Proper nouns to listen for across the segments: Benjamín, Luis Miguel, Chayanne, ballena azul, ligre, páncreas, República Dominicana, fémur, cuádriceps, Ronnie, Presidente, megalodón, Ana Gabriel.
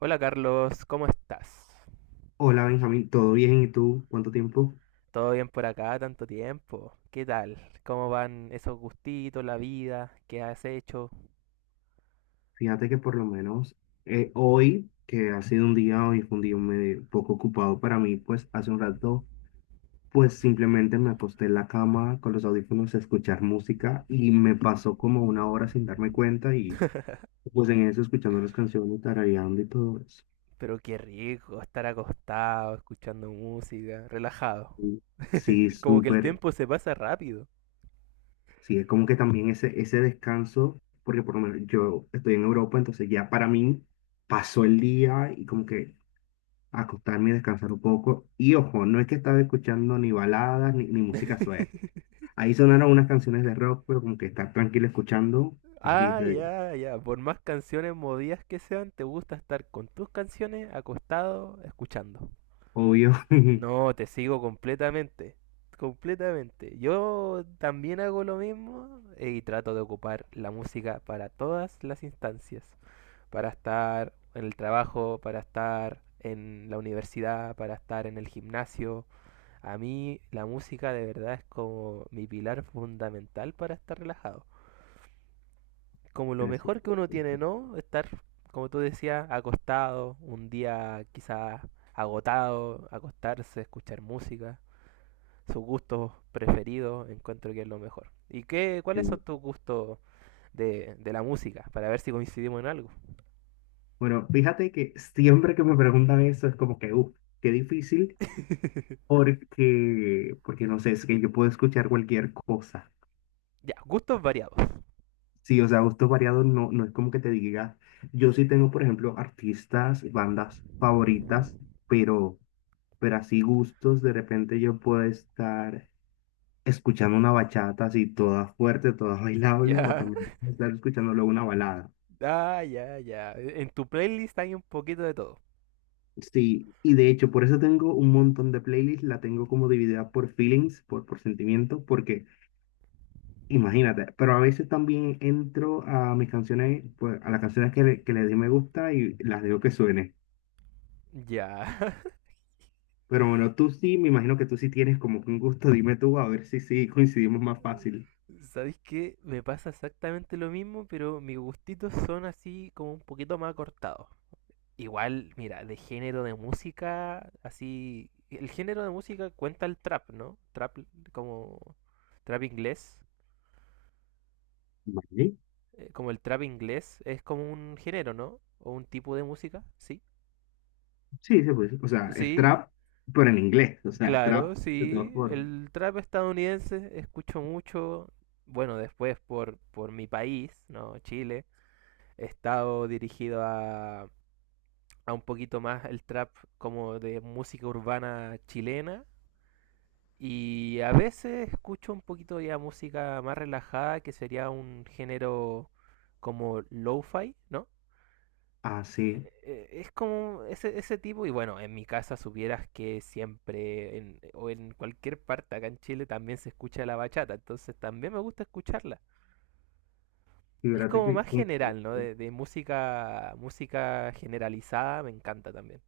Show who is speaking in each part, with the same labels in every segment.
Speaker 1: Hola Carlos, ¿cómo estás?
Speaker 2: Hola Benjamín, ¿todo bien? ¿Y tú? ¿Cuánto tiempo?
Speaker 1: ¿Todo bien por acá? Tanto tiempo. ¿Qué tal? ¿Cómo van esos gustitos, la vida? ¿Qué has hecho?
Speaker 2: Fíjate que por lo menos hoy, que ha sido un día, hoy fue un día medio poco ocupado para mí, pues hace un rato, pues simplemente me acosté en la cama con los audífonos a escuchar música y me pasó como una hora sin darme cuenta y pues en eso escuchando las canciones, tarareando y todo eso.
Speaker 1: Pero qué rico estar acostado, escuchando música, relajado.
Speaker 2: Y Sí,
Speaker 1: Como que el
Speaker 2: súper.
Speaker 1: tiempo se pasa rápido.
Speaker 2: Sí, es como que también ese descanso, porque por lo menos yo estoy en Europa, entonces ya para mí pasó el día y como que acostarme y descansar un poco. Y ojo, no es que estaba escuchando ni baladas ni música suave. Ahí sonaron unas canciones de rock, pero como que estar tranquilo escuchando es diez
Speaker 1: Ah,
Speaker 2: de diez
Speaker 1: ya, ya. Por más canciones movidas que sean, te gusta estar con tus canciones acostado, escuchando.
Speaker 2: Obvio.
Speaker 1: No, te sigo completamente, completamente. Yo también hago lo mismo, y trato de ocupar la música para todas las instancias, para estar en el trabajo, para estar en la universidad, para estar en el gimnasio. A mí la música de verdad es como mi pilar fundamental para estar relajado. Como lo
Speaker 2: Pero sí,
Speaker 1: mejor que uno
Speaker 2: sí,
Speaker 1: tiene, ¿no? Estar, como tú decías, acostado, un día quizás agotado, acostarse, escuchar música sus gustos preferidos, encuentro que es lo mejor. ¿Y qué, cuáles son
Speaker 2: sí.
Speaker 1: tus gustos de la música? Para ver si coincidimos en algo.
Speaker 2: Bueno, fíjate que siempre que me preguntan eso es como que, uff, qué difícil, porque no sé, es que yo puedo escuchar cualquier cosa.
Speaker 1: Ya, gustos variados.
Speaker 2: Sí, o sea, gustos variados no, no es como que te diga. Yo sí tengo, por ejemplo, artistas, bandas favoritas, pero. pero así gustos, de repente yo puedo estar escuchando una bachata así toda fuerte, toda bailable, o
Speaker 1: Ya.
Speaker 2: también puedo estar escuchando luego una balada.
Speaker 1: Ah, ya, ya. En tu playlist hay un poquito de todo.
Speaker 2: Sí, y de hecho por eso tengo un montón de playlists, la tengo como dividida por feelings, por sentimientos, porque imagínate, pero a veces también entro a mis canciones, pues a las canciones que le di me gusta y las dejo que suene.
Speaker 1: Ya.
Speaker 2: Pero bueno, tú sí, me imagino que tú sí tienes como que un gusto, dime tú, a ver si sí coincidimos más fácil.
Speaker 1: ¿Sabéis qué? Me pasa exactamente lo mismo, pero mis gustitos son así como un poquito más cortados. Igual, mira, de género de música, así... El género de música cuenta el trap, ¿no? Trap como... Trap inglés.
Speaker 2: Vale.
Speaker 1: Como el trap inglés es como un género, ¿no? O un tipo de música, sí.
Speaker 2: Sí, se puede decir. O sea, es
Speaker 1: Sí,
Speaker 2: trap, pero en inglés. O sea,
Speaker 1: claro,
Speaker 2: trap de todas
Speaker 1: sí.
Speaker 2: formas.
Speaker 1: El trap estadounidense escucho mucho. Bueno, después por mi país, ¿no? Chile. He estado dirigido a un poquito más el trap como de música urbana chilena. Y a veces escucho un poquito ya música más relajada, que sería un género como lo-fi, ¿no?
Speaker 2: Ah, sí.
Speaker 1: Es como ese tipo, y bueno, en mi casa supieras que siempre, o en cualquier parte acá en Chile también se escucha la bachata, entonces también me gusta escucharla. Es
Speaker 2: Fíjate
Speaker 1: como
Speaker 2: que,
Speaker 1: más
Speaker 2: sí,
Speaker 1: general, ¿no? De música, música generalizada me encanta también.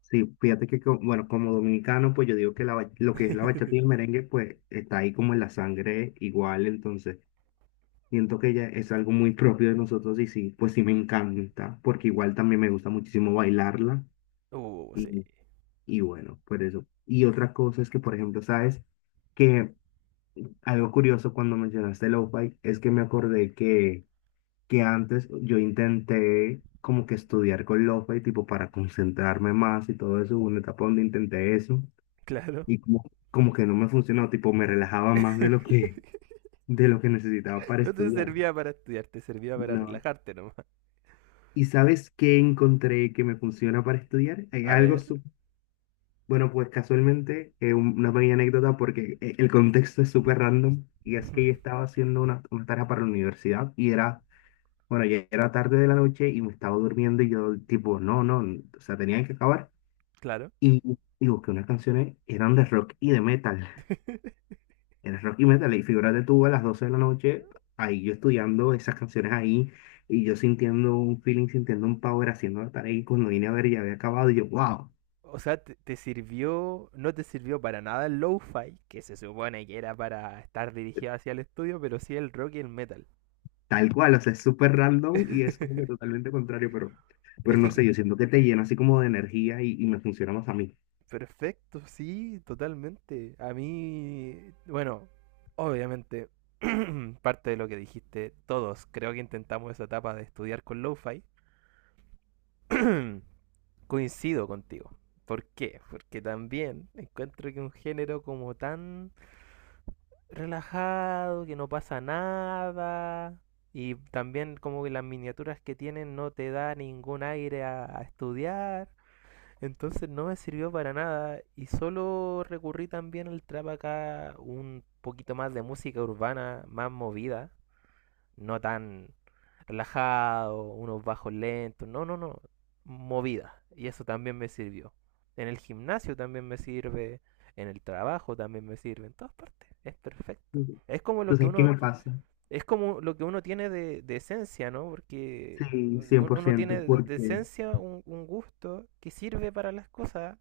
Speaker 2: sí, bueno, como dominicano, pues yo digo que lo que es la bachata y el merengue, pues está ahí como en la sangre igual. Entonces, siento que ya es algo muy propio de nosotros y sí, pues sí me encanta, porque igual también me gusta muchísimo bailarla.
Speaker 1: Sí,
Speaker 2: Y, y bueno, por eso. Y otra cosa es que, por ejemplo, sabes que algo curioso cuando mencionaste lo-fi es que me acordé que antes yo intenté como que estudiar con Lofa y tipo para concentrarme más y todo eso, hubo una etapa donde intenté eso
Speaker 1: claro.
Speaker 2: y como que no me funcionó, tipo me relajaba más de lo que, de lo que necesitaba para
Speaker 1: No te
Speaker 2: estudiar.
Speaker 1: servía para estudiar, te servía para
Speaker 2: No.
Speaker 1: relajarte nomás.
Speaker 2: ¿Y sabes qué encontré que me funciona para estudiar? Hay
Speaker 1: A
Speaker 2: algo,
Speaker 1: ver.
Speaker 2: bueno, pues casualmente, una pequeña anécdota porque el contexto es súper random y es que yo estaba haciendo una tarea para la universidad y era bueno, ya era tarde de la noche y me estaba durmiendo y yo tipo, no, no, o sea, tenían que acabar.
Speaker 1: Claro.
Speaker 2: Y busqué unas canciones, eran de rock y de metal. Era rock y metal. Y figúrate tú a las 12 de la noche, ahí yo estudiando esas canciones ahí y yo sintiendo un feeling, sintiendo un power, haciendo la tarea. Y cuando vine a ver ya había acabado y yo, wow,
Speaker 1: O sea, te sirvió, no te sirvió para nada el lo-fi, que se supone que era para estar dirigido hacia el estudio, pero sí el rock y el metal.
Speaker 2: tal cual, o sea, es súper random y es como que totalmente contrario, pero,
Speaker 1: Es
Speaker 2: pero no
Speaker 1: que,
Speaker 2: sé,
Speaker 1: cl-
Speaker 2: yo siento que te llena así como de energía y me funciona más a mí.
Speaker 1: Perfecto, sí, totalmente. A mí, bueno, obviamente, parte de lo que dijiste, todos creo que intentamos esa etapa de estudiar con lo-fi. Coincido contigo. ¿Por qué? Porque también encuentro que un género como tan relajado, que no pasa nada. Y también como que las miniaturas que tienen no te da ningún aire a estudiar. Entonces no me sirvió para nada. Y solo recurrí también al trap acá un poquito más de música urbana, más movida, no tan relajado, unos bajos lentos, no, no, no, movida. Y eso también me sirvió. En el gimnasio también me sirve, en el trabajo también me sirve, en todas partes. Es perfecto.
Speaker 2: Ujú.
Speaker 1: Es como lo que
Speaker 2: Entonces, ¿qué
Speaker 1: uno,
Speaker 2: me pasa?
Speaker 1: es como lo que uno tiene de esencia, ¿no? Porque
Speaker 2: Sí, cien por
Speaker 1: uno
Speaker 2: ciento
Speaker 1: tiene de
Speaker 2: porque
Speaker 1: esencia un gusto que sirve para las cosas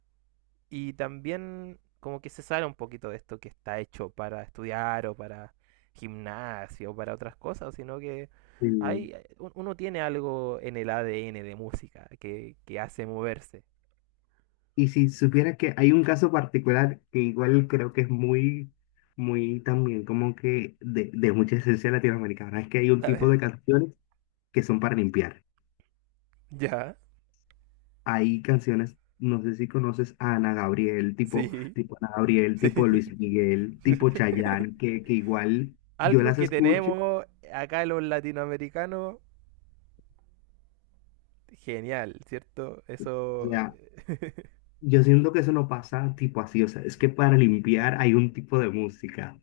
Speaker 1: y también como que se sale un poquito de esto que está hecho para estudiar o para gimnasio o para otras cosas, sino que
Speaker 2: sí.
Speaker 1: hay, uno tiene algo en el ADN de música que hace moverse.
Speaker 2: Y si supieras que hay un caso particular que igual creo que es muy, muy también como que de mucha esencia latinoamericana, es que hay un
Speaker 1: A
Speaker 2: tipo de
Speaker 1: ver,
Speaker 2: canciones que son para limpiar.
Speaker 1: ya,
Speaker 2: Hay canciones, no sé si conoces a Ana Gabriel, tipo,
Speaker 1: sí,
Speaker 2: tipo Ana Gabriel,
Speaker 1: sí.
Speaker 2: tipo Luis Miguel, tipo Chayanne, que igual yo
Speaker 1: Algo
Speaker 2: las
Speaker 1: que
Speaker 2: escucho,
Speaker 1: tenemos acá los latinoamericanos, genial, ¿cierto?
Speaker 2: o
Speaker 1: Eso,
Speaker 2: sea, yo siento que eso no pasa tipo así, o sea, es que para limpiar hay un tipo de música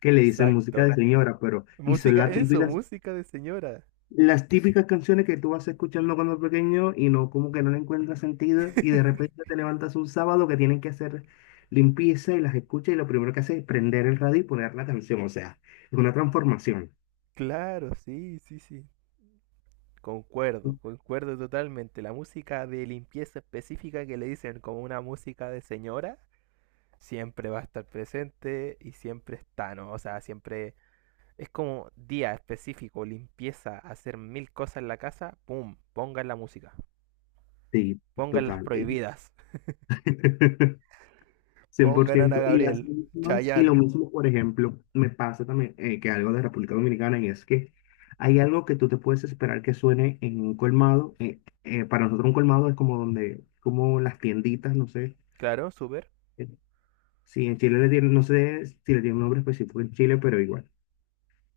Speaker 2: que le dicen música de
Speaker 1: exacto.
Speaker 2: señora, pero y son
Speaker 1: Música,
Speaker 2: las
Speaker 1: eso,
Speaker 2: típicas
Speaker 1: música de señora.
Speaker 2: Las típicas canciones que tú vas escuchando cuando pequeño y no, como que no le encuentras sentido y de repente te levantas un sábado que tienen que hacer limpieza y las escuchas y lo primero que haces es prender el radio y poner la canción, o sea, es una transformación.
Speaker 1: Claro, sí, sí, sí. Concuerdo, concuerdo totalmente. La música de limpieza específica que le dicen como una música de señora siempre va a estar presente y siempre está, ¿no? O sea, siempre es como día específico, limpieza, hacer mil cosas en la casa, ¡pum! Pongan la música,
Speaker 2: Sí,
Speaker 1: pongan las
Speaker 2: total.
Speaker 1: prohibidas,
Speaker 2: cien por
Speaker 1: pongan Ana
Speaker 2: ciento Y las
Speaker 1: Gabriel,
Speaker 2: mismas, y lo
Speaker 1: Chayanne.
Speaker 2: mismo, por ejemplo, me pasa también que algo de República Dominicana y es que hay algo que tú te puedes esperar que suene en un colmado. Para nosotros un colmado es como donde, como las tienditas, no sé.
Speaker 1: Claro, súper.
Speaker 2: Sí, en Chile le tienen, no sé si le tiene un nombre específico en Chile, pero igual.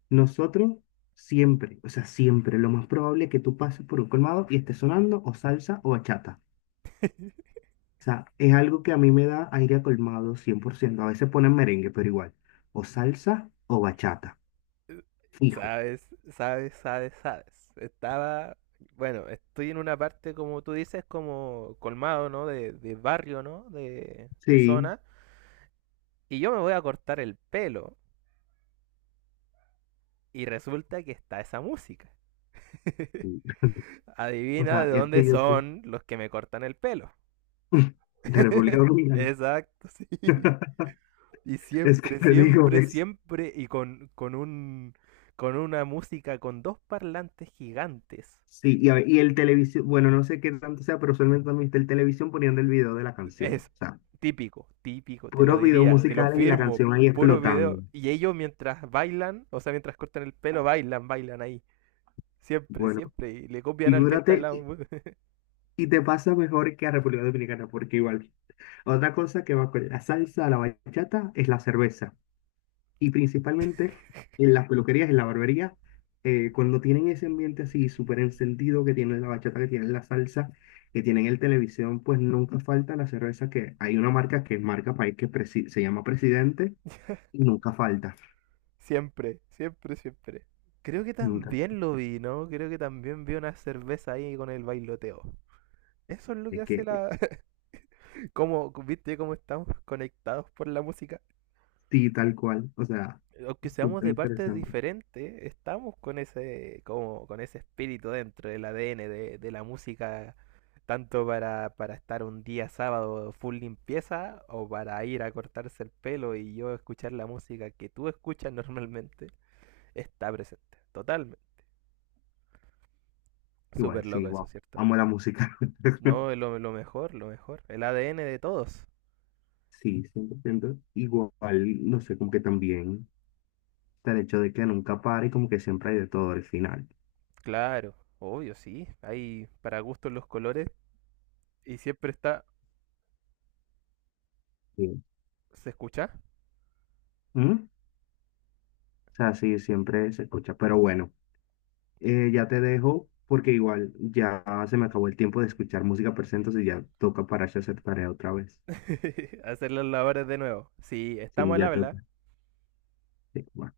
Speaker 2: Nosotros siempre, o sea, siempre, lo más probable es que tú pases por un colmado y esté sonando o salsa o bachata. O sea, es algo que a mí me da aire a colmado 100%. A veces ponen merengue, pero igual. O salsa o bachata. Fijo.
Speaker 1: Sabes, sabes, sabes, sabes. Estaba, bueno, estoy en una parte, como tú dices, como colmado, ¿no? De barrio, ¿no? De
Speaker 2: Sí.
Speaker 1: zona. Y yo me voy a cortar el pelo. Y resulta que está esa música.
Speaker 2: Sí. O
Speaker 1: Adivina
Speaker 2: sea,
Speaker 1: de
Speaker 2: es
Speaker 1: dónde
Speaker 2: que yo sí.
Speaker 1: son los que me cortan el pelo.
Speaker 2: De República Dominicana.
Speaker 1: Exacto, sí. Y
Speaker 2: Es que
Speaker 1: siempre,
Speaker 2: te digo,
Speaker 1: siempre,
Speaker 2: es
Speaker 1: siempre, con una música con dos parlantes gigantes.
Speaker 2: Sí, y, a ver, y el televisión, bueno, no sé qué tanto sea, pero usualmente también está el televisión poniendo el video de la canción.
Speaker 1: Es
Speaker 2: O sea,
Speaker 1: típico, típico, te lo
Speaker 2: puros videos
Speaker 1: diría, te lo
Speaker 2: musicales y la
Speaker 1: firmo,
Speaker 2: canción ahí
Speaker 1: puro
Speaker 2: explotando.
Speaker 1: video. Y ellos mientras bailan, o sea, mientras cortan el pelo, bailan, bailan ahí. Siempre,
Speaker 2: Bueno,
Speaker 1: siempre. Y le copian al que está al
Speaker 2: figúrate,
Speaker 1: lado.
Speaker 2: y te pasa mejor que a República Dominicana, porque igual, otra cosa que va con la salsa, la bachata, es la cerveza. Y principalmente en las peluquerías, en la barbería, cuando tienen ese ambiente así súper encendido, que tienen la bachata, que tienen la salsa, que tienen el televisión, pues nunca falta la cerveza, que hay una marca que es marca país que se llama Presidente y nunca falta,
Speaker 1: Siempre, siempre, siempre. Creo que
Speaker 2: nunca.
Speaker 1: también lo vi, ¿no? Creo que también vi una cerveza ahí con el bailoteo. Eso es lo que
Speaker 2: Es
Speaker 1: hace
Speaker 2: que
Speaker 1: la... Como, ¿viste cómo estamos conectados por la música?
Speaker 2: sí, tal cual, o sea,
Speaker 1: Aunque seamos
Speaker 2: súper
Speaker 1: de partes
Speaker 2: interesante.
Speaker 1: diferentes, estamos con ese, como, con ese espíritu dentro del ADN de la música, tanto para estar un día sábado full limpieza o para ir a cortarse el pelo y yo escuchar la música que tú escuchas normalmente, está presente, totalmente. Súper
Speaker 2: Igual, sí,
Speaker 1: loco eso,
Speaker 2: wow,
Speaker 1: ¿cierto?
Speaker 2: amo la música.
Speaker 1: No, lo mejor, lo mejor. El ADN de todos.
Speaker 2: Sí, 100%. Igual, no sé, como que también está el hecho de que nunca pare y como que siempre hay de todo al final.
Speaker 1: Claro, obvio, sí. Hay para gustos los colores y siempre está...
Speaker 2: Sí.
Speaker 1: ¿Se escucha?
Speaker 2: ¿Mm? O sea, sí, siempre se escucha. Pero bueno, ya te dejo porque igual ya se me acabó el tiempo de escuchar música, pero entonces ya toca pararse a hacer tarea otra vez.
Speaker 1: Hacer los labores de nuevo. Sí, estamos
Speaker 2: Sí,
Speaker 1: al
Speaker 2: ya
Speaker 1: habla.
Speaker 2: toca. Sí, bye.